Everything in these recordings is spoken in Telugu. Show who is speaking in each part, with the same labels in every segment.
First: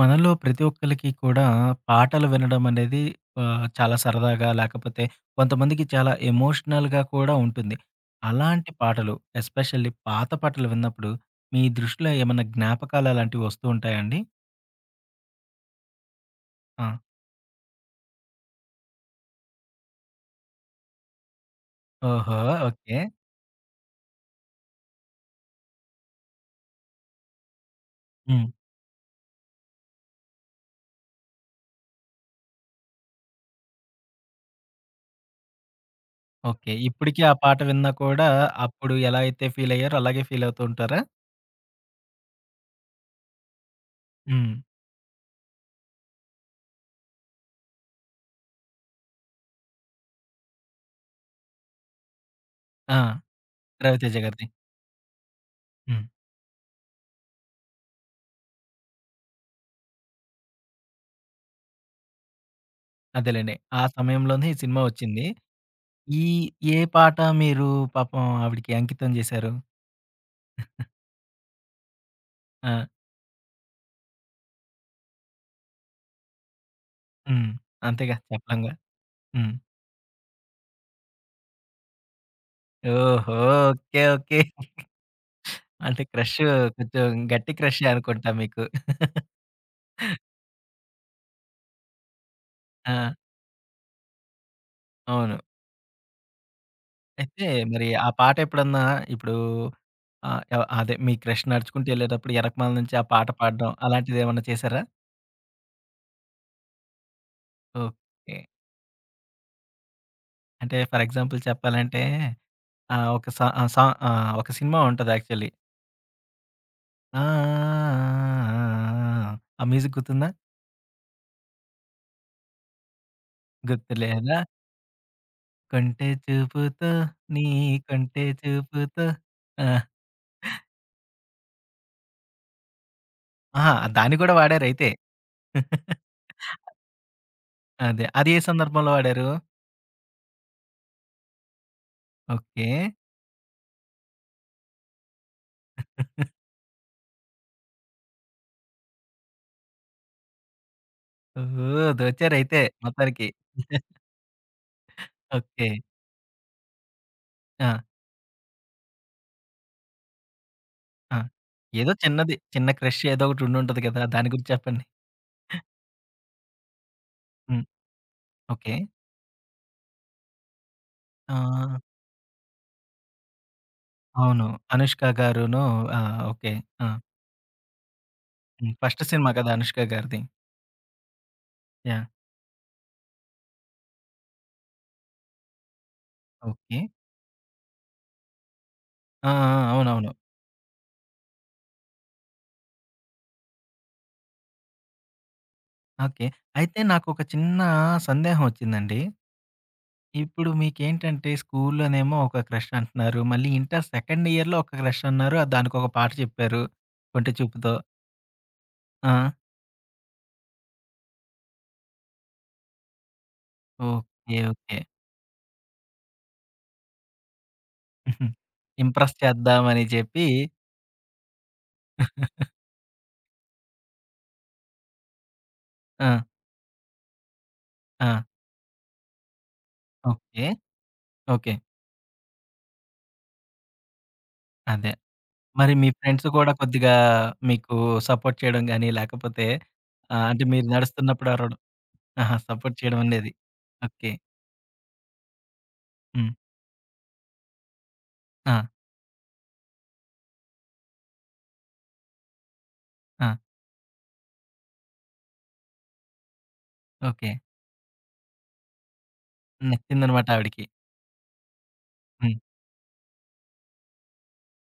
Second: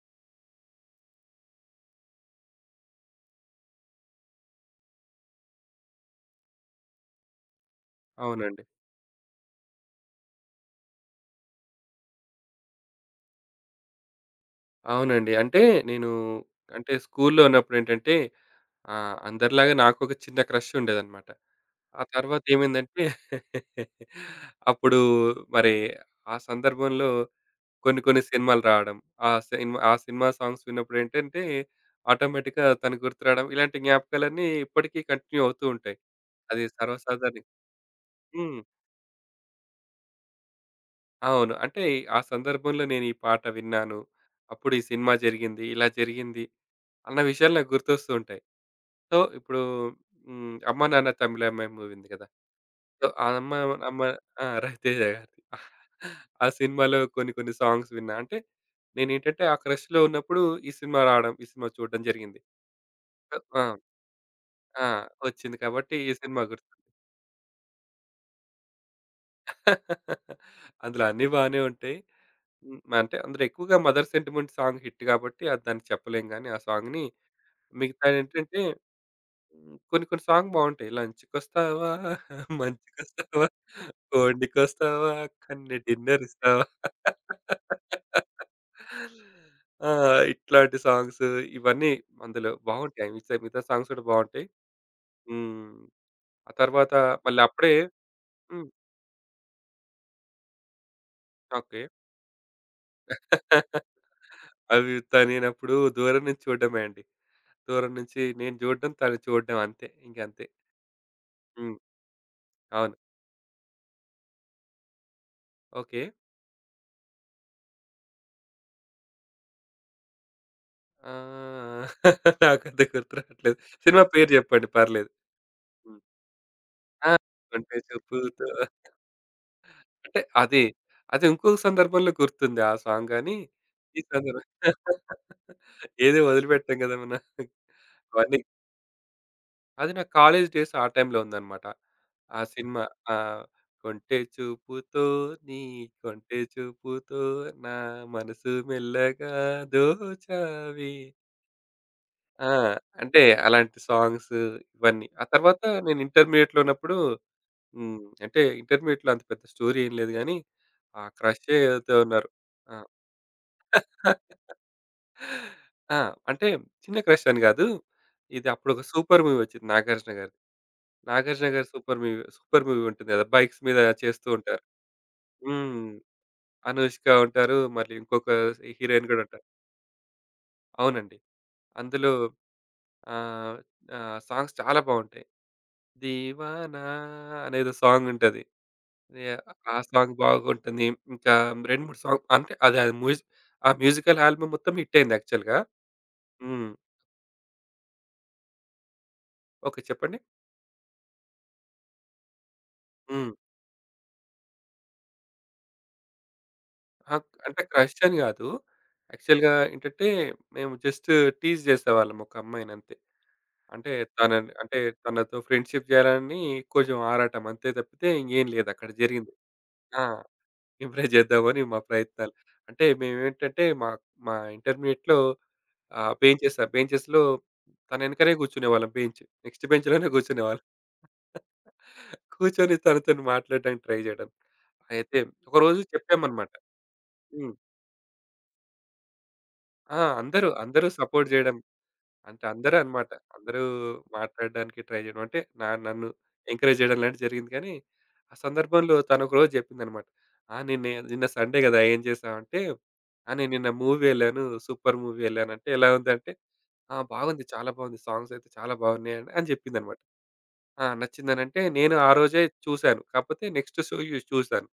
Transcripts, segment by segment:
Speaker 1: మనలో ప్రతి ఒక్కళ్ళకి కూడా పాటలు వినడం అనేది చాలా సరదాగా లేకపోతే కొంతమందికి చాలా ఎమోషనల్‌గా కూడా ఉంటుంది.
Speaker 2: అవునండి.
Speaker 1: అలాంటి పాటలు ఎస్పెషల్లీ పాత పాటలు విన్నప్పుడు మీ దృష్టిలో ఏమన్నా జ్ఞాపకాలు అలాంటివి వస్తూ ఉంటాయా అండి?
Speaker 2: అవునండి. అంటే నేను
Speaker 1: ఆ!
Speaker 2: అంటే స్కూల్లో ఉన్నప్పుడేంటంటే అందరిలాగా నాకొక చిన్న క్రష్ ఉండేదనమాట. ఆ
Speaker 1: ఓహో!
Speaker 2: తర్వాత
Speaker 1: ఓకే.
Speaker 2: ఏమైందంటే అప్పుడు మరి ఆ సందర్భంలో కొన్ని కొన్ని
Speaker 1: హ్మ్.
Speaker 2: సినిమాలు రావడం. ఆ సినిమా సాంగ్స్ విన్నప్పుడేంటంటే ఆటోమేటిక్‌గా తను గుర్తు రావడం. ఇలాంటి జ్ఞాపకాలన్నీ ఇప్పటికీ కంటిన్యూ అవుతూ ఉంటాయి. అది
Speaker 1: ఓకే. ఇప్పటికి ఆ
Speaker 2: సర్వసాధారణం.
Speaker 1: పాట విన్నా కూడా
Speaker 2: హ్మ్.
Speaker 1: అప్పుడు ఎలా అయితే ఫీల్ అయ్యారో అలాగే ఫీల్ అవుతూ ఉంటారా?
Speaker 2: అవును. అంటే ఆ సందర్భంలో నేను ఈ పాట విన్నాను.
Speaker 1: హ్మ్.
Speaker 2: అప్పుడు ఈ సినిమా జరిగింది. ఇలా జరిగింది. అన్న విషయాలు నాకు గుర్తొస్తూ ఉంటాయి. సో, ఇప్పుడు హ్మ్. 'అమ్మ నాన్న తమిళ అమ్మాయి' మూవీ ఉంది కదా!
Speaker 1: ఆ!
Speaker 2: సో, ఆ అమ్మ అమ్మ
Speaker 1: రవితేజ గారిది.
Speaker 2: ఆ! రవితేజ గారిది.
Speaker 1: హ్మ్.
Speaker 2: ఆ సినిమాలో కొన్ని కొన్ని సాంగ్స్ విన్నా. అంటే నేనేంటంటే ఆ క్రష్‌లో ఉన్నప్పుడు ఈ సినిమా రావడం, ఈ సినిమా చూడడం జరిగింది.
Speaker 1: అదేలెండి.
Speaker 2: ఆ!
Speaker 1: ఆ సమయంలోనే ఈ సినిమా
Speaker 2: ఆ!
Speaker 1: వచ్చింది.
Speaker 2: వచ్చింది కాబట్టి ఈ
Speaker 1: ఈ
Speaker 2: సినిమా గుర్తుంది.
Speaker 1: ఏ పాట మీరు పాపం ఆవిడకి అంకితం జేశారు?
Speaker 2: అందులో అన్నీ బానే ఉంటాయి.
Speaker 1: ఆ!
Speaker 2: హ్మ్. అంటే అందులో ఎక్కువగా 'మదర్ సెంటిమెంట్' సాంగ్ హిట్ కాబట్టి అది దానికి చెప్పలేం గానీ ఆ సాంగ్‌ని
Speaker 1: హ్మ్. అంతేగా
Speaker 2: మిగతాయేంటంటే
Speaker 1: చెప్పలేంగా. హ్మ్.
Speaker 2: హ్మ్. కొన్ని కొన్ని సాంగ్ బావుంటాయి. లంచ్‌కొస్తావా,
Speaker 1: ఓహో!
Speaker 2: మంచికొస్తావా,
Speaker 1: ఓకే. ఓకే.
Speaker 2: కోడికొస్తావా, కన్ను
Speaker 1: అంటే క్రష్
Speaker 2: డిన్నరిస్తావా.
Speaker 1: కొంచెం గట్టి క్రషే అనుకుంటా మీకు.
Speaker 2: ఆ! ఇట్లాంటి సాంగ్స్ ఇవన్నీ అందులో
Speaker 1: ఆ!
Speaker 2: బావుంటాయి. మిగతా మిగతా సాంగ్స్ కూడా బావుంటాయి.
Speaker 1: అవును.
Speaker 2: హ్మ్. ఆ తర్వాత మళ్ళీ
Speaker 1: అయితే
Speaker 2: అప్పుడే
Speaker 1: మరి ఆ పాట
Speaker 2: హ్మ్.
Speaker 1: ఎప్పుడన్నా ఇప్పుడు ఆహ్, ఆహ్, అదే మీ క్రష్
Speaker 2: ఓకే.
Speaker 1: నడుచుకుంటూ ఎళ్ళేటప్పుడు ఎనకమాల నుంచి ఆ పాట పాడడం అలాంటిదేమన్నా చేశారా?
Speaker 2: అవి తనేనప్పుడు దూరం నుంచి చూడడమే అండి. దూరం నుంచి
Speaker 1: ఓకే.
Speaker 2: నేను చూడడం, తను చూడడం అంతే. ఇంకంతే.
Speaker 1: అంటే ఫర్ ఎగ్జాంపుల్
Speaker 2: హ్మ్.
Speaker 1: చెప్పాలంటే
Speaker 2: అవును.
Speaker 1: ఆహ్, ఒక సా ఆహ్, సా ఆహ్, ఒక సినిమా ఉంటది యాక్చువల్లీ.
Speaker 2: ఓకే.
Speaker 1: ఆ! ఆ! ఆ! ఆ! ఆ! ఆ! ఆ మ్యూజిక్ గుర్తుందా?
Speaker 2: ఆ! నాకంత గుర్తు రాట్లేదు. సినిమా పేరు
Speaker 1: గుర్తులేదా
Speaker 2: జెప్పండి పర్లేదు. హ్మ్.
Speaker 1: కొంటె చూపుతో
Speaker 2: ఆ!
Speaker 1: నీ
Speaker 2: అంటే
Speaker 1: కొంటె
Speaker 2: చూపుతో
Speaker 1: చూపుతో ఆ!
Speaker 2: అంటే అది. అది ఇంకొక సందర్భంలో గుర్తుంది ఆ సాంగ్ గాని,
Speaker 1: ఆహా!
Speaker 2: ఈ
Speaker 1: దాన్ని కూడా
Speaker 2: సందర్భం
Speaker 1: వాడారైతే.
Speaker 2: ఏదో వదిలిపెట్టాం గదా! మనం.
Speaker 1: అదే. అది
Speaker 2: అవన్నీ
Speaker 1: ఏ సందర్భంలో వాడారు?
Speaker 2: అది నా కాలేజ్ డేస్ ఆ టైమ్‌లో ఉందన్నమాట. ఆ
Speaker 1: ఓకే.
Speaker 2: సినిమా ఆహ్, కొంటె చూపుతో నీ కొంటె చూపుతో నా మనసు మెల్లగా దోచావే
Speaker 1: ఓహ్!
Speaker 2: ఆ!
Speaker 1: దోచారైతే
Speaker 2: అంటే
Speaker 1: మొత్తానికి.
Speaker 2: అలాంటి సాంగ్స్ ఇవన్నీ. ఆ తర్వాత
Speaker 1: ఓకే.
Speaker 2: నేను ఇంటర్మీడియేట్‌లో ఉన్నప్పుడు
Speaker 1: ఆ!
Speaker 2: హ్మ్. అంటే ఇంటర్మీడియేట్‌లో అంత పెద్ద స్టోరీ ఏం లేదు గానీ, ఆ
Speaker 1: ఆ!
Speaker 2: క్రషే
Speaker 1: ఏదో
Speaker 2: ఏదైతే ఉన్నారో
Speaker 1: చిన్నది. చిన్న
Speaker 2: ఆ!
Speaker 1: క్రష్ ఏదో ఒకటి ఉండుంటది కదా! దాని గురించి చెప్పండి.
Speaker 2: ఆ! అంటే చిన్న క్రష్ అని
Speaker 1: హ్మ్.
Speaker 2: గాదు. ఇది
Speaker 1: ఓకే.
Speaker 2: అప్పుడొక సూపర్ మూవీ వచ్చింది 'నాగార్జున' గారిది. 'నాగార్జున' గారి
Speaker 1: ఆ!
Speaker 2: సూపర్ మూవీ ఉంటుంది గదా! బైక్స్ మీద చేస్తూ
Speaker 1: అవును.
Speaker 2: ఉంటారు.
Speaker 1: అనుష్క గారును
Speaker 2: హ్మ్.
Speaker 1: ఆ! ఓకే. ఆ!
Speaker 2: 'అనుష్క' ఉంటారు. మళ్ళీ ఇంకొక
Speaker 1: హ్మ్. ఫస్ట్
Speaker 2: హీరోయిన్ గూడా
Speaker 1: సినిమా
Speaker 2: ఉంటారు.
Speaker 1: కదా! అనుష్క గారిది.
Speaker 2: అవునండి.
Speaker 1: యాహ్!
Speaker 2: అందులో ఆహ్, ఆహ్, సాంగ్స్ చాలా బావుంటాయి.
Speaker 1: ఓకే.
Speaker 2: 'దీవానా' అనేదో సాంగ్ ఉంటది.
Speaker 1: ఆ!
Speaker 2: యాహ్!
Speaker 1: ఆ!
Speaker 2: ఆ
Speaker 1: అవునవును.
Speaker 2: సాంగ్ బాగుంటుంది. ఇంకా 2, 3 సాంగ్ అంటే అది అది మ్యూజిక్ ఆ మ్యూజికల్ ఆల్బమ్ మొత్తం హిట్ అయింది యాక్చువల్‌గా.
Speaker 1: ఓకే.
Speaker 2: హ్మ్.
Speaker 1: అయితే నాకొక చిన్న సందేహం వచ్చిందండి.
Speaker 2: ఓకే. చెప్పండి.
Speaker 1: ఇప్పుడు మీకేంటంటే స్కూల్‌లోనేమో ఒక క్రష్ అంటున్నారు.
Speaker 2: హ్మ్.
Speaker 1: మళ్ళీ ఇంటర్ సెకండ్ ఇయర్‌లో ఒక క్రష్ అన్నారు. దానికొక పాట చెప్పారు. కొంటి
Speaker 2: అంటే
Speaker 1: చూపుతో.
Speaker 2: క్రష్ అని గాదు.
Speaker 1: ఆ!
Speaker 2: యాక్చువల్‌గా ఏంటంటే మేము జస్ట్ టీజ్ చేసేవాళ్ళం ఒక అమ్మాయిని అంతే. అంటే
Speaker 1: ఓకే.
Speaker 2: తనని
Speaker 1: ఓకే.
Speaker 2: అంటే తనతో ఫ్రెండ్‌షిప్ చేయాలని కొంచెం ఆరాటం అంతే తప్పితే
Speaker 1: హుహు.
Speaker 2: ఇంగేం లేదు అక్కడ
Speaker 1: ఇంప్రెస్
Speaker 2: జరిగింది.
Speaker 1: చేద్దామని
Speaker 2: ఆ!
Speaker 1: చెప్పి
Speaker 2: ఇంప్రెస్ చేద్దామని మా ప్రయత్నాలు. అంటే మేమేంటంటే మా మా ఇంటర్మీడియేట్‌లో
Speaker 1: ఆ!
Speaker 2: బెంచెస్‌లో తన
Speaker 1: ఆ!
Speaker 2: వెనకనే కూర్చునేవాళ్ళం బెంచ్. నెక్స్ట్ బెంచ్‌లోనే
Speaker 1: ఓకే.
Speaker 2: కూర్చునేవాళ్ళం.
Speaker 1: ఓకే.
Speaker 2: కూర్చొని తనతోని మాట్లాడడానికి ట్రై చేయడం.
Speaker 1: అదే.
Speaker 2: అయితే
Speaker 1: మరి
Speaker 2: ఒకరోజు
Speaker 1: మీ ఫ్రెండ్స్ కూడా
Speaker 2: చెప్పామన్నమాట.
Speaker 1: కొద్దిగా
Speaker 2: హ్మ్.
Speaker 1: మీకు సపోర్ట్ చేయడం గాని, లేకపోతే
Speaker 2: ఆ!
Speaker 1: అంటే
Speaker 2: అందరూ
Speaker 1: మీరు
Speaker 2: అందరూ సపోర్ట్
Speaker 1: నడుస్తున్నప్పుడు
Speaker 2: చేయడం.
Speaker 1: అరవడం ఆహా!
Speaker 2: అంటే అందరూ
Speaker 1: సపోర్ట్ చేయడం
Speaker 2: అన్నమాట.
Speaker 1: అనేది.
Speaker 2: అందరూ
Speaker 1: ఓకే.
Speaker 2: మాట్లాడడానికి ట్రై చేయడం అంటే నన్ను
Speaker 1: హ్మ్.
Speaker 2: ఎంకరేజ్ చేయడం లాంటిది జరిగింది. కానీ ఆ
Speaker 1: ఆ!
Speaker 2: సందర్భంలో తను ఒకరోజు చెప్పిందన్నమాట. "ఆ! నిన్న నిన్న సండే గదా! ఏం చేశావంటే, ఆ!
Speaker 1: ఆ!
Speaker 2: నేను నిన్న మూవీ ఎళ్ళాను. సూపర్ మూవీ ఎళ్ళానంటే ఎలా ఉందంటే, ఆ!
Speaker 1: ఓకే.
Speaker 2: బాగుంది. చాలా బాగుంది. సాంగ్స్ అయితే చాలా బాగున్నాయి" అని చెప్పిందన్నమాట.
Speaker 1: నచ్చిందనమాట ఆవిడకి.
Speaker 2: ఆ! నచ్చిందనంటే నేను ఆ
Speaker 1: హ్మ్.
Speaker 2: రోజే చూసాను. కాకపోతే నెక్స్ట్ షో చూసాను.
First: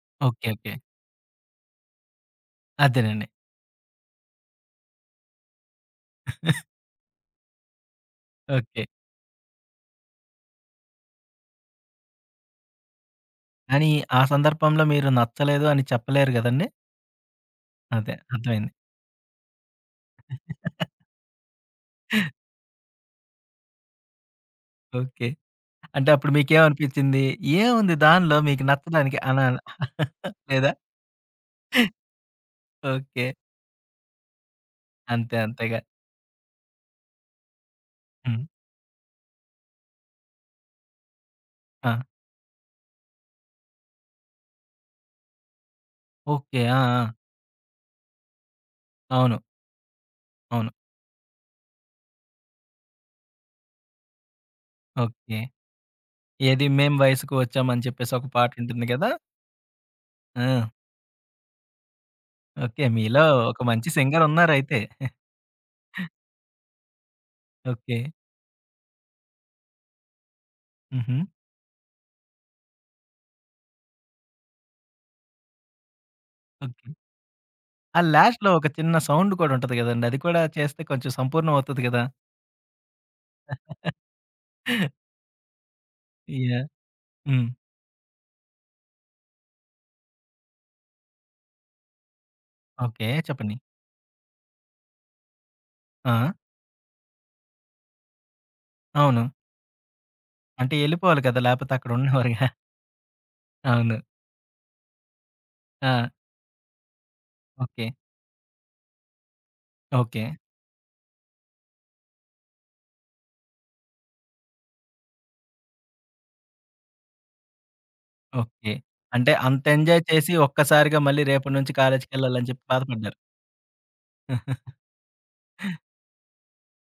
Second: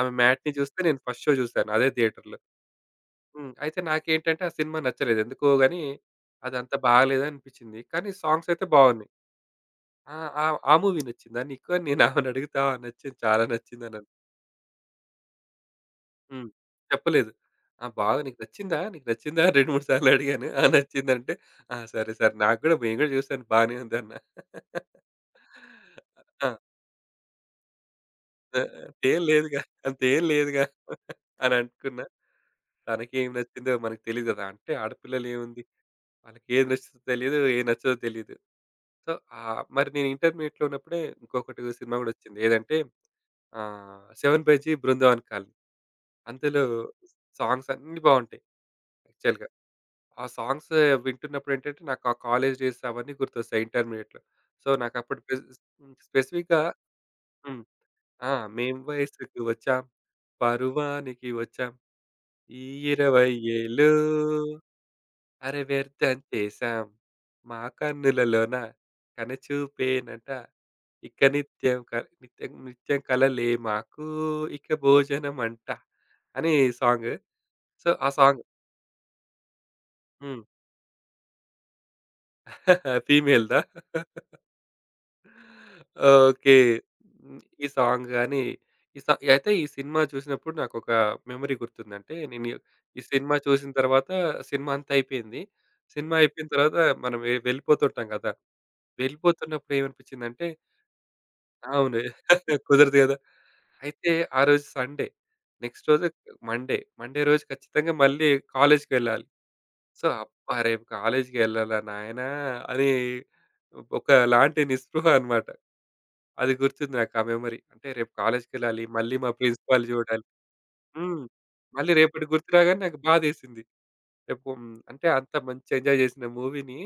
Speaker 2: ఆమె
Speaker 1: ఓకే.
Speaker 2: Matinee
Speaker 1: okay.
Speaker 2: చూస్తే నేను ఫస్ట్ షో చూసాను అదే థియేటర్‌లో.
Speaker 1: అదేనండి.
Speaker 2: హ్మ్. అయితే నాకేంటంటే, ఆ సినిమా నచ్చలేదు. ఎందుకో గాని అదంతా బాలేదనిపించింది. కానీ సాంగ్స్ అయితే
Speaker 1: ఓకే.
Speaker 2: బాగున్నాయి. ఆ! ఆ! ఆ మూవీ నచ్చిందా నీకు? అని నేను ఆమెనడుగుతా నచ్చింది. చాలా
Speaker 1: కానీ
Speaker 2: నచ్చిందన్నది.
Speaker 1: ఆ సందర్భంలో మీరు నచ్చలేదు అని చెప్పలేరు
Speaker 2: హ్మ్.
Speaker 1: గదండీ!
Speaker 2: చెప్పలేదు. ఆ!
Speaker 1: అదే.
Speaker 2: బాగా నీకు
Speaker 1: అర్థమైంది.
Speaker 2: నచ్చిందా? నీకు నచ్చిందా? 2, 3 సార్లు అడిగాను. ఆ! నచ్చిందంటే, ఆ! సరే సరే నాకు కూడా నేను కూడా చూసాను బానే ఉందన్నా.
Speaker 1: ఓకే. అంటే అప్పుడు
Speaker 2: ఆ!
Speaker 1: మీకేమనిపించింది? ఏముంది దానిలో
Speaker 2: ఆ!
Speaker 1: మీకు నచ్చడానికి
Speaker 2: అంతేం
Speaker 1: అనా
Speaker 2: లేదుగా, అంతేం లేదుగా
Speaker 1: లేదా?
Speaker 2: అని అనుకున్నా.
Speaker 1: ఓకే.
Speaker 2: తనకేం నచ్చిందో మనకు తెలీదు కదా! అంటే
Speaker 1: అంతే.
Speaker 2: ఆడపిల్లలేముంది
Speaker 1: అంతేగా.
Speaker 2: వాళ్ళకి ఏది నచ్చుతుందో తెలీదు. ఏది నచ్చదో తెలీదు.
Speaker 1: హ్మ్.
Speaker 2: సో, మరి నేను ఇంటర్మీడియేట్‌లో ఉన్నప్పుడే ఇంకొకటి సినిమా
Speaker 1: ఆ!
Speaker 2: గూడా వచ్చింది. ఏదంటే 'seven by G Brindavan colony.' అందులో
Speaker 1: ఓకే. ఆ! ఆ!
Speaker 2: సాంగ్స్ అన్నీ బావుంటాయి
Speaker 1: అవును.
Speaker 2: యాక్చువల్‌గా. ఆ
Speaker 1: అవును.
Speaker 2: సాంగ్స్ వింటున్నప్పుడు ఏంటంటే, నాకు ఆ కాలేజ్ డేస్ అవన్నీ గుర్తొస్తాయి ఇంటర్మీడియేట్‌లో. సో, నాకప్పుడు
Speaker 1: ఓకే.
Speaker 2: పెస్ స్పెసిఫిక్‌గా
Speaker 1: ఏది మేం వయసుకు
Speaker 2: హ్మ్.
Speaker 1: వచ్చాం అని చెప్పేసి ఒక
Speaker 2: ఆ! మేం
Speaker 1: పాటుంటుంది గదా!
Speaker 2: వయసుకి వచ్చాం,
Speaker 1: ఆ!
Speaker 2: పరువానికి వచ్చాం. ఈ
Speaker 1: ఓకే. మీలో
Speaker 2: 20
Speaker 1: ఒక మంచి
Speaker 2: ఏళ్ళు
Speaker 1: సింగరున్నారయితే.
Speaker 2: అరె! వ్యర్థం చేశాం. మా
Speaker 1: ఓకే.
Speaker 2: కన్నులలోన కనుచూపేనట.
Speaker 1: హుహు.
Speaker 2: ఇక నిత్యం క నిత్యం నిత్యం కలలే మాకు ఇక భోజనమంట అని
Speaker 1: ఓకే.
Speaker 2: సాంగ్. సో,
Speaker 1: ఆ
Speaker 2: ఆ సాంగ్
Speaker 1: లాస్ట్‌లో ఒక చిన్న సౌండ్ కూడా ఉంటది గదండీ! అది కూడా చేస్తే కొంచెం సంపూర్ణం అవుతది గదా!
Speaker 2: హ్మ్. ఫీమేల్‌దా? ఓకే.
Speaker 1: యాహ్!
Speaker 2: హ్మ్.
Speaker 1: హ్మ్.
Speaker 2: ఈ సాంగ్ గాని, ఈ సా అయితే ఈ సినిమా చూసినప్పుడు నాకొక మెమరీ గుర్తుందంటే, నేను ఈ
Speaker 1: ఓకే.
Speaker 2: సినిమా
Speaker 1: చెప్పండి.
Speaker 2: చూసిన తర్వాత సినిమా అంతా అయిపోయింది. సినిమా
Speaker 1: ఆ!
Speaker 2: అయిపోయిన తర్వాత మనం వెళ్ళిపోతుంటాం కదా!
Speaker 1: అవును.
Speaker 2: వెళ్ళిపోతున్నప్పుడు ఏమనిపించిందంటే
Speaker 1: అంటే ఎళ్ళిపోవాలి కదా! లేపోతే అక్కడ
Speaker 2: అవును.
Speaker 1: ఉండనివ్వరుగా.
Speaker 2: కుదరదు కదా!
Speaker 1: అవును.
Speaker 2: అయితే ఆ రోజు సండే. నెక్స్ట్
Speaker 1: ఆ!
Speaker 2: రోజు మండే. మండే రోజు
Speaker 1: ఓకే.
Speaker 2: ఖచ్చితంగా మళ్ళీ కాలేజ్‌కెళ్ళాలి. So,
Speaker 1: okay.
Speaker 2: అబ్బా! రేపు కాలేజ్‌కెళ్ళాలా నాయనా! అని ఒకలాంటి నిస్పృహ అన్నమాట. అది గుర్తుంది నాకు ఆ మెమరీ. అంటే రేపు
Speaker 1: ఓకే.
Speaker 2: కాలేజ్‌కెళ్ళాలి. మళ్ళీ మా
Speaker 1: అంటే అంత
Speaker 2: ప్రిన్సిపాల్
Speaker 1: ఎంజాయ్
Speaker 2: చూడాలి.
Speaker 1: చేసి ఒక్కసారిగా మళ్ళీ
Speaker 2: హ్మ్.
Speaker 1: రేపటి నుంచి
Speaker 2: మళ్ళీ రేపటి
Speaker 1: కాలేజ్‌కెళ్ళాలని
Speaker 2: గుర్తు
Speaker 1: చెప్పి
Speaker 2: రాగానే నాకు
Speaker 1: బాధపడ్డారు.
Speaker 2: బాధేసింది. రేపు హ్మ్, అంటే అంత మంచి ఎంజాయ్ చేసిన మూవీని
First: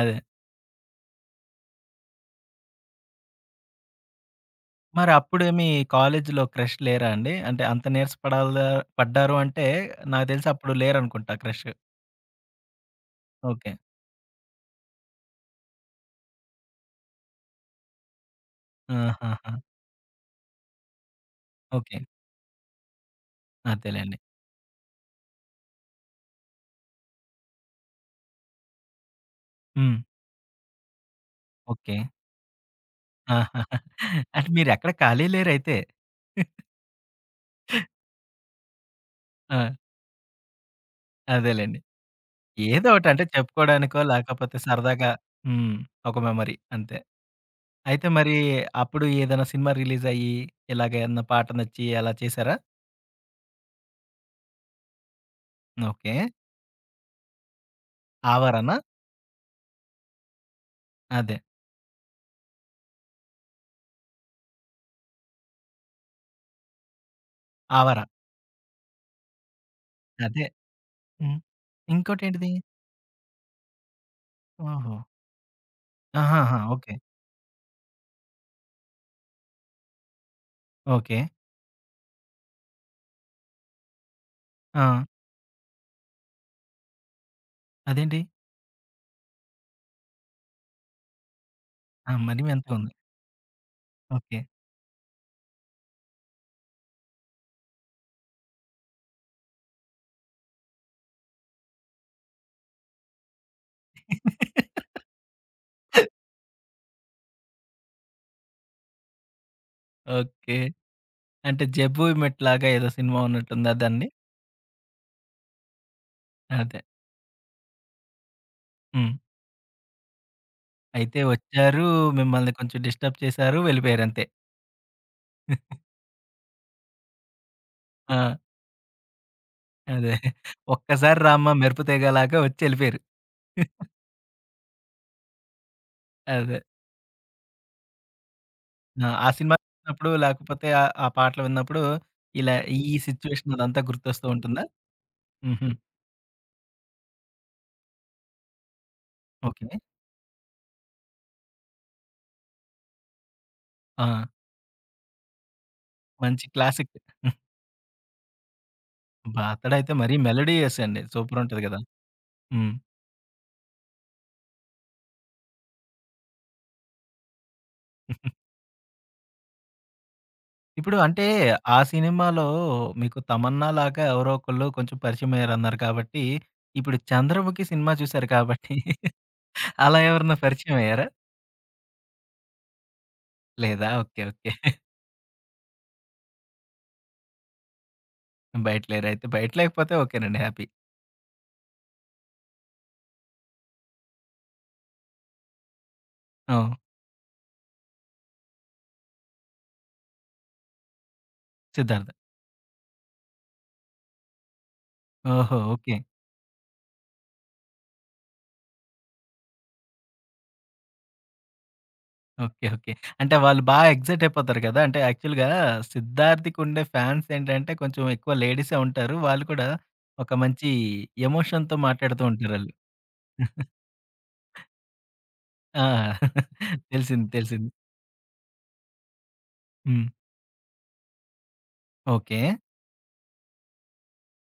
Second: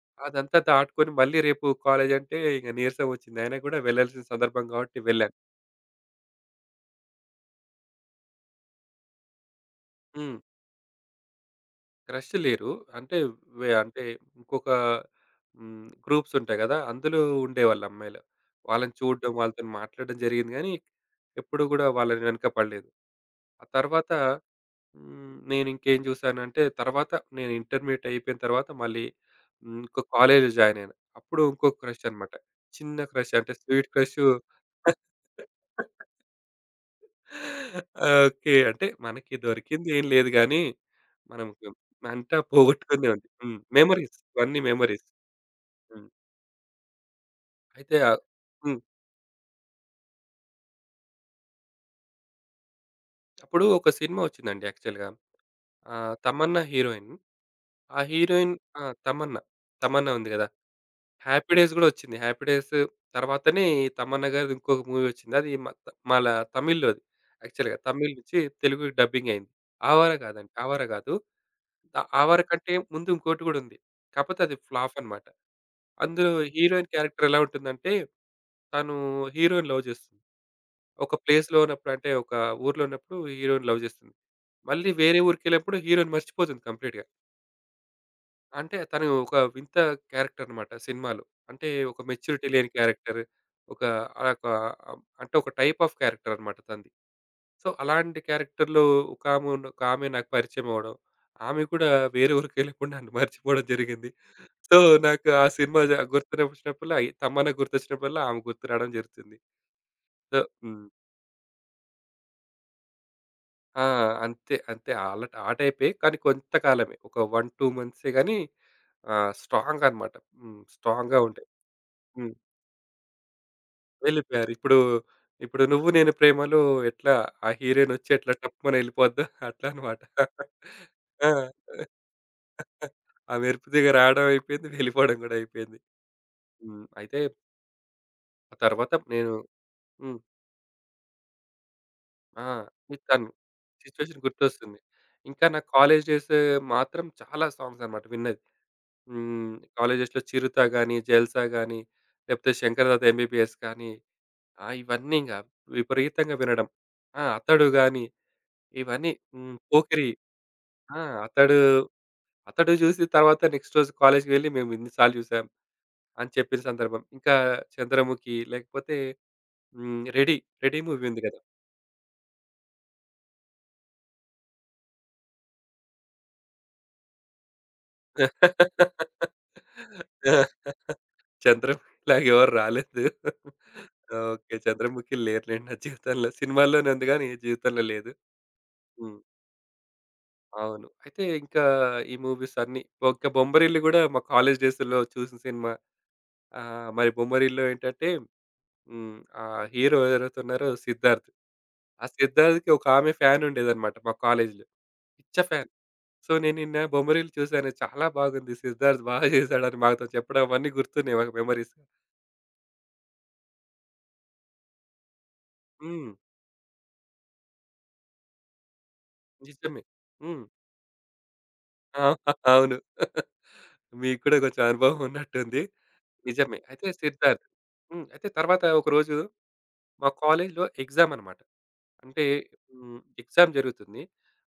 Speaker 1: అదే.
Speaker 2: అదంతా దాటుకొని మళ్ళీ రేపు కాలేజ్ అంటే ఇక నీరసం వచ్చింది. అయినా కూడా వెళ్ళాల్సిన సందర్భం కాబట్టి
Speaker 1: మరి
Speaker 2: వెళ్ళాను.
Speaker 1: అప్పుడు మీ కాలేజ్‌లో క్రష్ లేరా అండి? అంటే అంత నీరస పడాలా పడ్డారు అంటే నాకు
Speaker 2: హ్మ్.
Speaker 1: తెలిసి అప్పుడు లేరనుకుంటా క్రష్.
Speaker 2: క్రష్ లేరు. అంటే
Speaker 1: ఓకే.
Speaker 2: అంటే ఇంకొక హ్మ్, గ్రూప్స్ ఉంటాయి కదా! అందులో ఉండేవాళ్ళు అమ్మాయిలు. వాళ్ళని చూడడం,
Speaker 1: ఆహాహా!
Speaker 2: వాళ్ళతోని మాట్లాడడం జరిగింది గానీ, ఎప్పుడు కూడా
Speaker 1: ఓకే.
Speaker 2: వాళ్ళని వెనక పడలేదు. ఆ తర్వాత
Speaker 1: అంతేలెండి.
Speaker 2: హ్మ్. నేనింకేం జూసానంటే తర్వాత నేను ఇంటర్మీడియేట్ అయిపోయిన తర్వాత మళ్ళీ హ్మ్.
Speaker 1: హ్మ్.
Speaker 2: ఇంకో కాలేజ్‌లో జాయిన్ అయ్యాను. అప్పుడు ఇంకో
Speaker 1: ఓకే.
Speaker 2: క్రష్ అన్నమాట. చిన్న క్రష్ అంటే
Speaker 1: ఆహా!
Speaker 2: స్వీట్ క్రషు
Speaker 1: అంటే మీరెక్కడ ఖాళీ లేరైతే.
Speaker 2: ఓకే. అంటే మనకి
Speaker 1: ఆ!
Speaker 2: దొరికింది ఏం లేదు గానీ, మనం
Speaker 1: అదేలెండి.
Speaker 2: అంతా
Speaker 1: ఏదో
Speaker 2: పోగొట్టుకుందే
Speaker 1: ఒకటి అంటే
Speaker 2: ఉంది. హ్మ్.
Speaker 1: చెప్పుకోవడానికో,
Speaker 2: మెమోరీస్
Speaker 1: లేకపోతే
Speaker 2: ఇవన్నీ మెమోరీస్.
Speaker 1: సరదాగా హ్మ్.
Speaker 2: హ్మ్.
Speaker 1: ఒక మెమరీ అంతే.
Speaker 2: అయితే
Speaker 1: అయితే
Speaker 2: ఆహ్,
Speaker 1: మరి
Speaker 2: హ్మ్.
Speaker 1: అప్పుడు ఏదైనా సినిమా రిలీజ్ అయ్యి, ఇలాగ ఏదన్నా పాట నచ్చి అలా చేసారా?
Speaker 2: అప్పుడు ఒక సినిమా వచ్చిందండి యాక్చువల్‌గా.
Speaker 1: ఓకే.
Speaker 2: తమన్నా హీరోయిన్. ఆ హీరోయిన్
Speaker 1: ఆవారానా?
Speaker 2: ఆ! తమన్నా. తమన్నా ఉంది గదా!
Speaker 1: అదే.
Speaker 2: హ్యాపీ డేస్ గూడా ఒచ్చింది. హ్యాపీ డేస్ తర్వాతనే ఈ తమన్నా గారిది ఇంకొక మూవీ ఒచ్చింది. అది మ త మళ తమిళ్‌లోది యాక్చువల్‌గా.
Speaker 1: ఆవారా
Speaker 2: తమిళ్ నుంచి తెలుగు డబ్బింగ్ అయింది. 'ఆవారా'
Speaker 1: అదే.
Speaker 2: కాదండి. 'ఆవారా' కాదు.
Speaker 1: హ్మ్.
Speaker 2: 'ఆవారా'
Speaker 1: ఇంకోటేంటిది?
Speaker 2: కంటే ముందు ఇంకోటి గూడా ఉంది. కాపోతే అది ఫ్లాప్
Speaker 1: ఓహో!
Speaker 2: అన్నమాట. అందులో
Speaker 1: ఆహాహా!
Speaker 2: Heroine
Speaker 1: okay.
Speaker 2: క్యారెక్టర్ ఎలా ఉంటుందంటే, తను హీరో‌ని లవ్ చేస్తుంది. ఒక
Speaker 1: ఓకే.
Speaker 2: ప్లేస్‌లో ఉన్నప్పుడు అంటే, ఒక ఊర్లో ఉన్నప్పుడు హీరో‌ని లవ్ చేస్తుంది.
Speaker 1: ఆ!
Speaker 2: మళ్ళీ వేరే ఊరికెళ్ళినప్పుడు హీరో‌ని మర్చిపోతుంది కంప్లీట్‌గా.
Speaker 1: అదేంటి?
Speaker 2: అంటే తను ఒక వింత క్యారెక్టర్ అన్నమాట సినిమాలో. అంటే ఒక
Speaker 1: ఆ! మరీ
Speaker 2: మెచ్యూరిటీ లేని
Speaker 1: వింతగుంది.
Speaker 2: క్యారెక్టర్. ఒక ఆహ్,
Speaker 1: ఓకే.
Speaker 2: ఒక అంటే ఒక టైప్ ఆఫ్ క్యారెక్టర్ అన్నమాట తనది. సో, అలాంటి క్యారెక్టర్‌లో ఒకామె నాకు పరిచయం అవ్వడం. ఆమె కూడా వేరే ఊరికెళ్ళకుండా నన్ను మర్చిపోవడం జరిగింది. సో, నాకు ఆ సినిమా గుర్తుకొచ్చినప్పుడల్లా ఈ తమన్నా గుర్తొచ్చినప్పుడల్లా ఆమె గుర్తు రావడం జరుగుతుంది. So
Speaker 1: okay.
Speaker 2: హ్మ్.
Speaker 1: అంటే జబ్బు మెట్‌లాగా ఏదో సినిమా ఉన్నట్టుంది
Speaker 2: ఆ!
Speaker 1: అదా అండి?
Speaker 2: అంతే. అంతే. ఆళ్ళ ఆ టైపే. కానీ
Speaker 1: అదే.
Speaker 2: కొంతకాలమే. ఒక 1, 2 మంత్సే గాని
Speaker 1: హ్మ్.
Speaker 2: స్ట్రాంగ్ అన్నమాట. హ్మ్. స్ట్రాంగ్‌గా
Speaker 1: అయితే
Speaker 2: ఉంటాయి.
Speaker 1: వచ్చారు,
Speaker 2: హ్మ్.
Speaker 1: మిమ్మల్ని కొంచెం డిస్టర్బ్ చేశారు, వెళ్ళిపోయారు అంతే.
Speaker 2: వెళ్ళిపోయారు. ఇప్పుడు 'నువ్వు నేను ప్రేమలో' ఎట్లా ఆ హీరోయినొచ్చి
Speaker 1: ఆ!
Speaker 2: ఎట్లా టప్‌మని ఎళ్ళిపోద్దో అట్లా అన్నమాట.
Speaker 1: అదే. "ఒక్కసారి
Speaker 2: ఆ!
Speaker 1: రామ్మా మెరుపు తీగలాగా" వచ్చి వెళ్ళిపోయారు.
Speaker 2: ఆ మెరుపు తీగ రావడం అయిపోయింది. వెళ్ళిపోవడం గూడా అయిపోయింది.
Speaker 1: అదే.
Speaker 2: హ్మ్. అయితే ఆ తర్వాత
Speaker 1: ఆ! ఆ
Speaker 2: నేను
Speaker 1: సినిమా చూసినప్పుడు
Speaker 2: హ్మ్.
Speaker 1: లేకపోతే ఆ పాటలు విన్నప్పుడు
Speaker 2: ఆ!
Speaker 1: ఇలా ఈ
Speaker 2: మీకు తను
Speaker 1: సిట్యుయేషన్ అదంతా
Speaker 2: సిట్యుయేషన్
Speaker 1: గుర్తొస్తూ ఉంటుందా?
Speaker 2: గుర్తొస్తుంది. ఇంకా నా
Speaker 1: హుహు.
Speaker 2: కాలేజ్ డేస్ మాత్రం చాలా సాంగ్స్ అన్నమాట విన్నది. హ్మ్.
Speaker 1: ఓకే.
Speaker 2: కాలేజ్ డేస్‌లో 'చిరుత' గాని, 'జల్సా' గాని, లేకపోతే 'శంకర్ దాదా ఎంబీబీఎస్' గాని,
Speaker 1: ఆ!
Speaker 2: ఆ! ఇవన్నీ ఇంగ విపరీతంగా
Speaker 1: మంచి
Speaker 2: వినడం.
Speaker 1: క్లాసిక్.
Speaker 2: ఆ! 'అతడు' గాని ఇవన్నీ హ్మ్.
Speaker 1: బాతడైతే
Speaker 2: పోకిరి.
Speaker 1: మరీ మెలోడియస్
Speaker 2: ఆ!
Speaker 1: అండి. సూపర్
Speaker 2: అతడు,
Speaker 1: ఉంటది కదా!
Speaker 2: అతడు
Speaker 1: హ్మ్.
Speaker 2: జూసి తర్వాత నెక్స్ట్ రోజు కాలేజ్‌కి వెళ్లి మేము ఇన్ని సార్లు జూసాం అని చెప్పిన సందర్భం. ఇంకా 'చంద్రముఖి' లేకపోతే హ్మ్. 'రెడీ'
Speaker 1: ఇప్పుడు
Speaker 2: మూవీ ఉంది
Speaker 1: అంటే,
Speaker 2: గదా!
Speaker 1: ఆ సినిమాలో మీకు తమన్నా లాగా ఎవరో ఒకళ్ళు కొంచెం పరిచయమయ్యారన్నారు కాబట్టి, ఇప్పుడు చంద్రముఖి సినిమా చూసారు కాబట్టి, అలా ఎవరన్నా
Speaker 2: ఆ!
Speaker 1: పరిచయమయ్యారా?
Speaker 2: 'చంద్రముఖి'లాగా ఎవరు రాలేదు.
Speaker 1: లేదా? ఓకే. ఓకే.
Speaker 2: ఓకే. 'చంద్రముఖి' లేరులెండి నా జీవితంలో. సినిమాల్లోనే ఉంది గానీ జీవితంలో లేదు.
Speaker 1: బయట
Speaker 2: హ్మ్.
Speaker 1: లేరైతే. బయట లేకపోతే ఓకేనండి. హ్యాపీ.
Speaker 2: అవును. అయితే ఇంకా ఈ మూవీస్ అన్నీ. ఇంకా 'బొమ్మరిల్లు' గూడా మా కాలేజ్ డేస్‌లో చూసిన సినిమా.
Speaker 1: హ్మ్.
Speaker 2: ఆహ్, మరి 'బొమ్మరిల్లులో' ఏంటంటే హ్మ్. ఆ హీరో ఎవరైతే ఉన్నారో సిద్ధార్థ్. ఆ
Speaker 1: సిద్ధార్థ.
Speaker 2: సిద్ధార్థ్‌కి ఒక ఆమె ఫ్యాన్ ఉండేదన్నమాట మా కాలేజ్‌లో. పిచ్చ
Speaker 1: ఓహో!
Speaker 2: ఫ్యాన్.
Speaker 1: ఓకే.
Speaker 2: సో, నేను నిన్న బొమ్మరీలు చూసాను. చాలా బాగుంది. సిద్ధార్థ్ బాగా చేశాడని మాతో చెప్పడం అవన్నీ గుర్తున్నాయి మాకు మెమోరీస్.
Speaker 1: ఓకే. ఓకే. అంటే వాళ్ళు బా ఎక్సైట్ అయిపోతారు కదా! అంటే యాక్చువల్‌గా
Speaker 2: హ్మ్.
Speaker 1: సిద్ధార్థ్‌కుండే ఫ్యాన్స్ ఏంటంటే, కొంచెం ఎక్కువ లేడీసే ఉంటారు. వాళ్ళు కూడా
Speaker 2: నిజమే.
Speaker 1: ఒక
Speaker 2: హ్మ్.
Speaker 1: మంచి ఎమోషన్‌తో
Speaker 2: ఆ!
Speaker 1: మాట్లాడుతూ ఉంటారాళ్ళు.
Speaker 2: అవును. మీకు కూడా కొంచెం అనుభవం ఉన్నట్టుంది.
Speaker 1: ఆ!
Speaker 2: నిజమే. అయితే
Speaker 1: తెలిసింది.
Speaker 2: సిద్ధార్థ్.
Speaker 1: తెలిసింది.
Speaker 2: హ్మ్. అయితే తర్వాత ఒకరోజు
Speaker 1: హ్మ్.
Speaker 2: మా కాలేజ్‌లో ఎగ్జామ్ అన్నమాట. అంటే
Speaker 1: ఓకే.
Speaker 2: హ్మ్. ఎగ్జామ్ జరుగుతుంది.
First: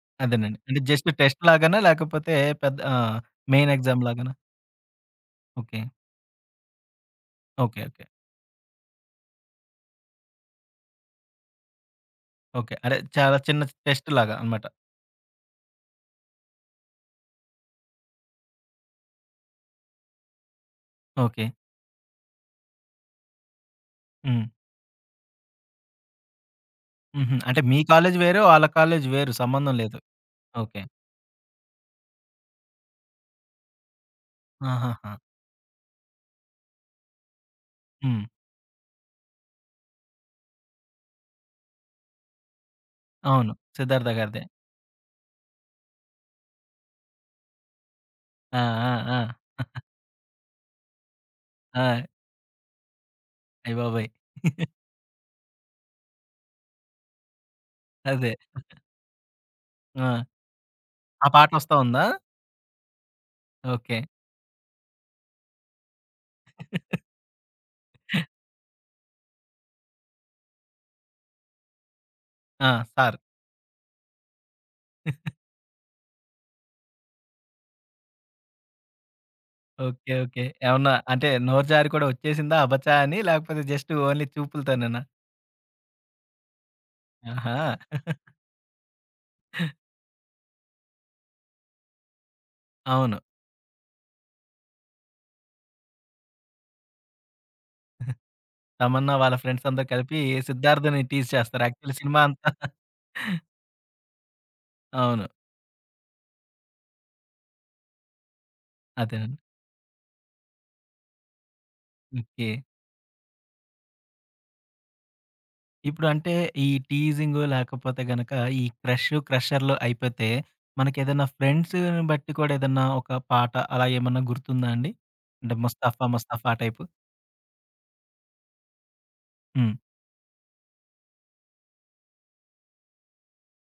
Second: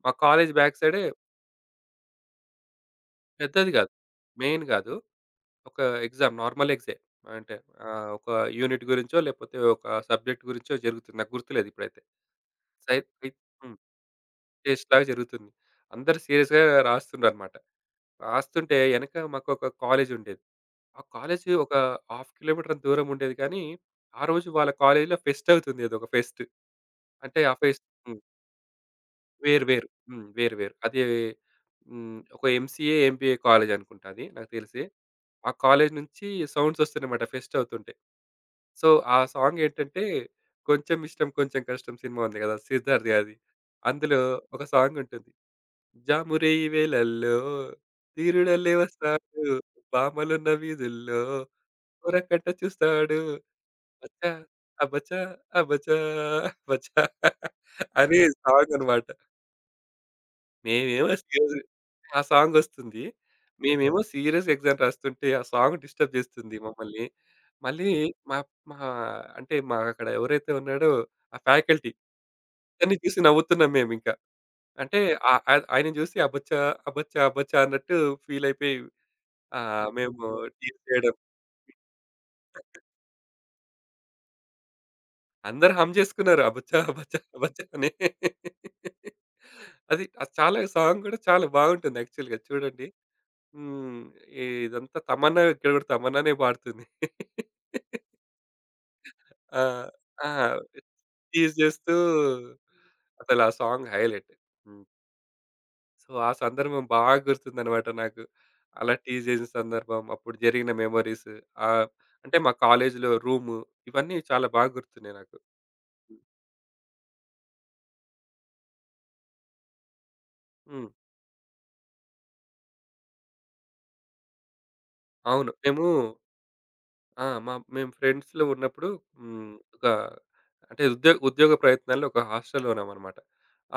Speaker 2: మా కాలేజ్
Speaker 1: అదేనండి.
Speaker 2: బ్యాక్
Speaker 1: అంటే
Speaker 2: సైడే
Speaker 1: జస్ట్ టెస్ట్ లాగానా? లేకపోతే పెద్ద
Speaker 2: పెద్దది
Speaker 1: మెయిన్
Speaker 2: కాదు.
Speaker 1: ఎగ్జామ్ లాగానా?
Speaker 2: మెయిన్ కాదు. ఒక
Speaker 1: ఓకే.
Speaker 2: ఎగ్జామ్. నార్మల్ ఎగ్సే. అంటే
Speaker 1: ఓకే. ఓకే.
Speaker 2: ఒక యూనిట్ గురించో, లేపోతే ఒక సబ్జెక్ట్ గురించో జరుగుతుంది. నాకు గుర్తులేదు ఇప్పుడైతే.
Speaker 1: ఓకే. అదే
Speaker 2: సై ఐ
Speaker 1: చాలా చిన్న
Speaker 2: హ్మ్.
Speaker 1: టెస్ట్ లాగా అన్నమాట.
Speaker 2: టెస్ట్‌లాగా జరుగుతుంది. అందరూ సీరియస్‌గా రాస్తున్నారన్నమాట. రాస్తుంటే ఎనక మాకొక కాలేజుండేది. ఆ కాలేజ్
Speaker 1: ఓకే.
Speaker 2: ఒక హాఫ్ కిలోమీటరంత దూరం ఉండేది కానీ, ఆ
Speaker 1: హ్మ్.
Speaker 2: రోజు వాళ్ళ కాలేజీలో ఫెస్ట్ అవుతుంది. ఏదో ఒక ఫెస్ట్.
Speaker 1: హుహు.
Speaker 2: అంటే ఆ
Speaker 1: అంటే మీ
Speaker 2: ఫెస్ట్
Speaker 1: కాలేజ్
Speaker 2: హ్మ్.
Speaker 1: వేరు, ఆళ్ళ కాలేజ్ వేరు సంబంధం లేదు.
Speaker 2: వేరు వేరు.
Speaker 1: ఓకే.
Speaker 2: అది హ్మ్. ఒక ఎంసీఏ, ఎంబీఏ కాలేజనుకుంటా అది నాకు తెలిసి.
Speaker 1: ఆహాహా!
Speaker 2: ఆ కాలేజు నుంచి సౌండ్సొస్తున్నాయన్నమాట ఫెస్ట్ అవుతుంటే.
Speaker 1: హ్మ్.
Speaker 2: సో, ఆ సాంగేంటంటే 'కొంచెం ఇష్టం కొంచెం కష్టం' సినిమా ఉంది గదా! సిద్ధార్థ్‌ది అది.
Speaker 1: అవును. సిద్ధార్థ
Speaker 2: అందులో
Speaker 1: గారిదే.
Speaker 2: ఒక సాంగుంటుంది. జామురేయి వేళల్లో
Speaker 1: ఆ!
Speaker 2: ధీరుడల్లె
Speaker 1: ఆ! ఆ!
Speaker 2: వస్తాడు, భామలున్న వీధుల్లో
Speaker 1: ఆ!
Speaker 2: ఒరకట్ట చూస్తాడు.
Speaker 1: అయ్యబాబోయ్!
Speaker 2: అచ్చా! అబచా! అబచా! అబచా! అనే
Speaker 1: అదే.
Speaker 2: సాంగనమాట.
Speaker 1: ఆ!
Speaker 2: మేమేమో
Speaker 1: ఆ పాట
Speaker 2: సీరియస్
Speaker 1: వస్తా ఉందా?
Speaker 2: ఆ సాంగొస్తుంది.
Speaker 1: ఓకే.
Speaker 2: మేమేమో సీరియస్ ఎగ్జామ్ రాస్తుంటే ఆ సాంగ్ డిస్టర్బ్ చేస్తుంది మమ్మల్ని. మళ్ళీ మా మా అంటే మా అక్కడ ఎవరైతే ఉన్నాడో ఆ ఫ్యాకల్టీ
Speaker 1: ఆ!
Speaker 2: ఇతన్ని
Speaker 1: సార్.
Speaker 2: చూసి నవ్వుతున్నాం మేమింకా. అంటే ఆహ్, ఆహ్, ఆయనని చూసి అబచ్చా, అబచ్చా, అబచ్చా అన్నట్టు ఫీల్ అయిపోయి
Speaker 1: ఓకే.
Speaker 2: మేము
Speaker 1: ఓకే.
Speaker 2: టీజ్
Speaker 1: ఏమన్నా
Speaker 2: చేయడం.
Speaker 1: అంటే నోరు జారి కూడా వచ్చేసిందా అబచా అని? లేకపోతే జస్ట్ ఓన్లీ చూపులతోనేనా?
Speaker 2: అందరూ హమ్ చేసుకున్నారు. అబచ్చా, అబచ్చా,
Speaker 1: ఆహా!
Speaker 2: అబచ్చా అని. అది ఆ చాలా సాంగ్ కూడా చాలా బాగుంటుంది యాక్చువల్‌గా చూడండి.
Speaker 1: అవును.
Speaker 2: హ్మ్. ఇదంతా తమన్నా ఇక్కడ కూడా తమన్నానే పాడుతుంది.
Speaker 1: తమన్నా వాళ్ళ
Speaker 2: ఆ!
Speaker 1: ఫ్రెండ్స్ అందరూ కలిపి
Speaker 2: ఆ!
Speaker 1: సిద్ధార్థ్‌ని టీజ్
Speaker 2: టీజ్
Speaker 1: చేస్తారు.
Speaker 2: చేస్తూ
Speaker 1: యాక్చువల్లీ సినిమా అంతా
Speaker 2: అసలు ఆ సాంగ్ హైలైట్. హ్మ్.
Speaker 1: అవును.
Speaker 2: సో, ఆ సందర్భం బాగా గుర్తుందనమాట నాకు. అలా టీజ్
Speaker 1: అదేనండి.
Speaker 2: చేసిన సందర్భం, అప్పుడు జరిగిన మెమోరీస్ ఆహ్, అంటే
Speaker 1: ఓకే.
Speaker 2: మా కాలేజీలో రూము ఇవన్నీ చాలా బాగా గుర్తున్నాయి నాకు.
Speaker 1: ఇప్పుడు అంటే ఈ టీజింగు లేకపోతే గనక ఈ క్రష్, క్రషర్‌లు అయిపోతే
Speaker 2: హ్మ్.
Speaker 1: మనకేదైనా ఫ్రెండ్స్‌ని బట్టి కూడా ఏదన్నా ఒక పాట అలా ఏమన్నా గుర్తుందా అండి?
Speaker 2: అవును.
Speaker 1: అంటే
Speaker 2: మేము
Speaker 1: ముస్తఫా ముస్తఫా టైపు?
Speaker 2: ఆ! మేము ఫ్రెండ్స్‌లో ఉన్నప్పుడు హ్మ్.
Speaker 1: హ్మ్.
Speaker 2: ఒక అంటే ఉద్యోగ ప్రయత్నాల్లో ఒక హాస్టల్‌లో ఉన్నామనమాట.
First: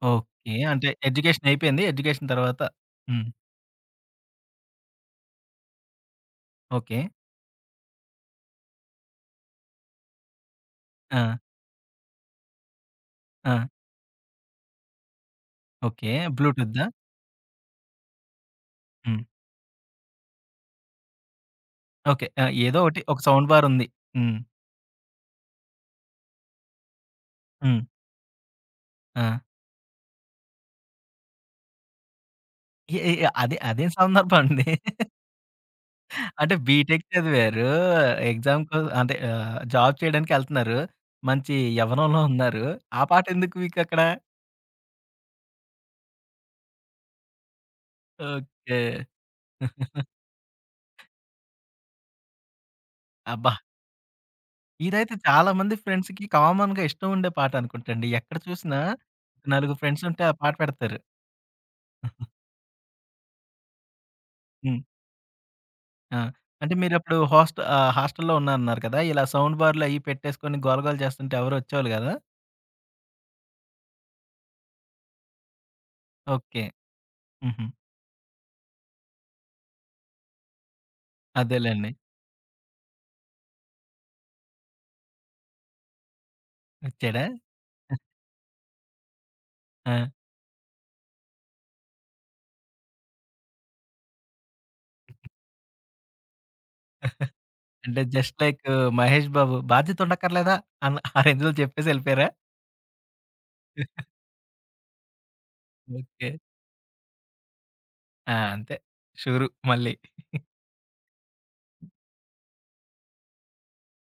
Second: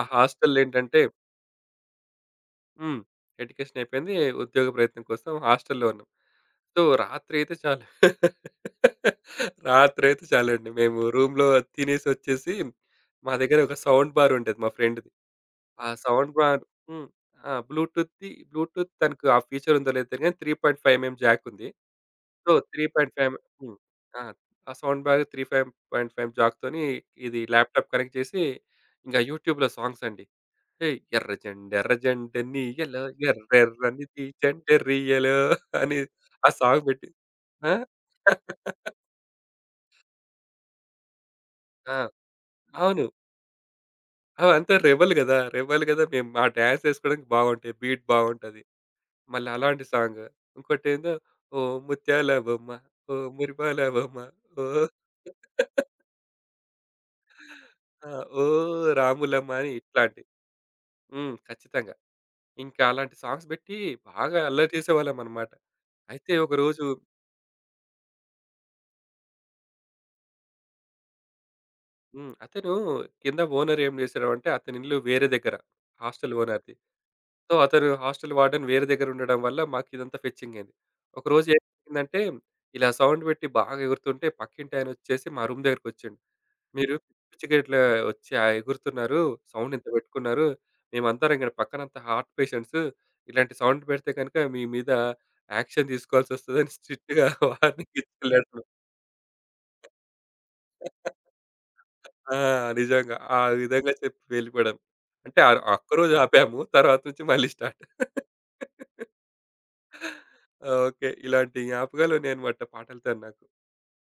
Speaker 2: ఆ
Speaker 1: ఓకే.
Speaker 2: హాస్టల్
Speaker 1: అంటే
Speaker 2: ఏంటంటే
Speaker 1: ఎడ్యుకేషన్ అయిపోయింది. ఎడ్యుకేషన్ తర్వాత
Speaker 2: హ్మ్.
Speaker 1: హ్మ్.
Speaker 2: ఎడ్యుకేషన్ అయిపోయింది. ఉద్యోగ ప్రయత్నం కోసం హాస్టల్‌లో ఉన్నాం. So,
Speaker 1: okay.
Speaker 2: రాత్రయితే చాలు. రాత్రయితే చాలండి. మేము
Speaker 1: ఆ!
Speaker 2: రూమ్‌లో తినేసొచ్చేసి, మా దగ్గర
Speaker 1: ఆ!
Speaker 2: ఒక సౌండ్ బార్ ఉండేది మా ఫ్రెండ్‌ది. ఆ
Speaker 1: ఓకే.
Speaker 2: Sound bar
Speaker 1: బ్లూటూత్‌దా?
Speaker 2: హ్మ్. ఆ! బ్లూటూత్
Speaker 1: హ్మ్.
Speaker 2: తనకు ఆ ఫీచర్ ఉందో లేదో తెలీదు గానీ 3.5 ఎంఎం జాక్ ఉంది.
Speaker 1: ఓకే. ఆ!
Speaker 2: సో,
Speaker 1: ఏదో ఒకటి ఒక
Speaker 2: 3.5
Speaker 1: సౌండ్ బార్
Speaker 2: హ్మ్.
Speaker 1: ఉంది.
Speaker 2: ఆ!
Speaker 1: హ్మ్.
Speaker 2: ఆ సౌండ్ బార్ 3.5 జాక్‌తోని ఇది
Speaker 1: హ్మ్.
Speaker 2: ల్యాప్‌టాప్ కనెక్ట్ చేసి, ఇంక
Speaker 1: ఆ!
Speaker 2: యూట్యూబ్‌లో సాంగ్స్ అండి. ఏయ్! ఎర్ర జెండ
Speaker 1: ఎ
Speaker 2: నీయలో
Speaker 1: ఎ అదే అదేం
Speaker 2: ఎర్రెర్రనిది
Speaker 1: సందర్భం అండి.
Speaker 2: జెండెర్రియలో అని ఆ
Speaker 1: అంటే
Speaker 2: సాంగ్
Speaker 1: బీటెక్
Speaker 2: పెట్టి
Speaker 1: చదివారు.
Speaker 2: ఆ!
Speaker 1: ఎగ్జామ్ కో అంటే జాబ్ చేయడానికెళ్తున్నారు. మంచి
Speaker 2: ఆ!
Speaker 1: యవ్వనంలో ఉన్నారు. ఆ
Speaker 2: అవును.
Speaker 1: పాటెందుకు మీకక్కడ?
Speaker 2: అవంతా రెబెల్ గదా! రెబెల్ గదా! మేము ఆ డాన్స్ ఏసుకోవడానికి బాగుంటాయి. బీట్ బాగుంటది.
Speaker 1: ఓకే.
Speaker 2: మళ్ళీ అలాంటి సాంగ్. ఇంకోటేందో ఓ ముత్యాల బొమ్మ, ఓ
Speaker 1: అబ్బా!
Speaker 2: మురిపాల బొమ్మ, ఓ
Speaker 1: ఇదైతే చాలా మంది ఫ్రెండ్స్‌కి కామన్‌గా ఇష్టం ఉండే పాట అనుకుంటండి.
Speaker 2: ఆ!
Speaker 1: ఎక్కడ
Speaker 2: ఓ
Speaker 1: చూసినా
Speaker 2: రాములమ్మ అని
Speaker 1: నలుగురు ఫ్రెండ్స్ ఉంటే
Speaker 2: ఇట్లాంటివి.
Speaker 1: ఆ పాట పెడతారు.
Speaker 2: హ్మ్. ఖచ్చితంగా. ఇంకా అలాంటి సాంగ్స్ బెట్టి బాగా అల్లరి
Speaker 1: హ్మ్.
Speaker 2: చేసేవాళ్ళమన్నమాట.
Speaker 1: ఆ!
Speaker 2: అయితే
Speaker 1: అంటే
Speaker 2: ఒకరోజు
Speaker 1: మీరప్పుడు హాస్టల్‌లో ఉన్నారన్నారు కదా! ఇలా సౌండ్ బార్‌లు అయి పెట్టేసుకొని గోల గోల చేస్తుంటే ఎవరు వచ్చేవాళ్ళు కాదా?
Speaker 2: హ్మ్. కింద ఓనర్ ఏం చేశాడంటే అతని ఇల్లు వేరే దగ్గర. Hostel
Speaker 1: okay.
Speaker 2: ఓనర్‌ది. సో,
Speaker 1: హుహు.
Speaker 2: హాస్టల్ వార్డెన్ వేరే దగ్గర ఉండడం వల్ల మాకు ఇదంతా ఫెచ్చింగ్ అయింది. ఒకరోజు
Speaker 1: అదేలెండి.
Speaker 2: ఏమైందంటే ఇలా సౌండ్ పెట్టి బాగా ఎగురుతుంటే పక్కింటాయన వచ్చేసి మా రూమ్ దగ్గరికొచ్చిండు. "మీరు పిచ్చి
Speaker 1: వచ్చాడా?
Speaker 2: పిచ్చిగా ఇట్లా వచ్చి ఎగురుతున్నారు. సౌండ్ ఇంత
Speaker 1: ఆ!
Speaker 2: పెట్టుకున్నారు. మేమందరం ఇక్కడ పక్కనంతా హార్ట్ పేషెంట్స్. ఇలాంటి సౌండ్ పెడితే గనుక మీ మీద యాక్షన్ తీసుకోవాల్సొస్తదని" స్ట్రిక్ట్‌గా వార్నింగ్
Speaker 1: అంటే
Speaker 2: ఇచ్చి
Speaker 1: జస్ట్ లైక్
Speaker 2: వెళ్ళాడు.
Speaker 1: మహేష్ బాబు బాధ్యత ఉండక్కర్లేదా ఆ రేంజ్‌లో చెప్పేసి ఎళ్ళిపోయారా?
Speaker 2: ఆ! నిజంగా. ఆ విధంగా చెప్పి వెళ్ళిపోవడం. అంటే ఒక్కరోజు
Speaker 1: ఓకే.
Speaker 2: ఆపాము. తర్వాత నుంచి మళ్ళీ స్టార్ట్.
Speaker 1: ఆ! అంతే. షురు మళ్ళీ.
Speaker 2: ఓకే. ఇలాంటి జ్ఞాపకాలు ఉన్నాయన్నమాట పాటలతోని నాకు.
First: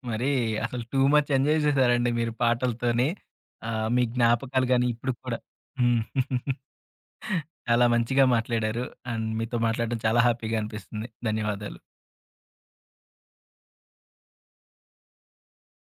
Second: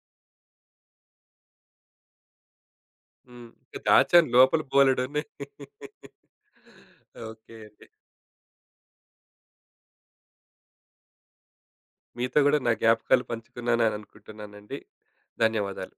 Speaker 1: మరి అసలు టూ మచ్ ఎంజాయ్ చేసారండి మీరు పాటలతోని.
Speaker 2: హ్మ్.
Speaker 1: ఆహ్, మీ
Speaker 2: దాచాను లోపల
Speaker 1: జ్ఞాపకాలు గాని ఇప్పటికి
Speaker 2: బోలెడున్నాయి.
Speaker 1: కూడా. హ్మ్.
Speaker 2: ఓకే అండి.
Speaker 1: చాలా మంచిగా మాట్లాడారు. అండ్ మీతో మాట్లాడడం చాలా హ్యాపీగా అనిపిస్తుంది. ధన్యవాదాలు.
Speaker 2: మీతో గూడా నా జ్ఞాపకాలు పంచుకున్నానని అనుకుంటున్నానండి. ధన్యవాదాలు.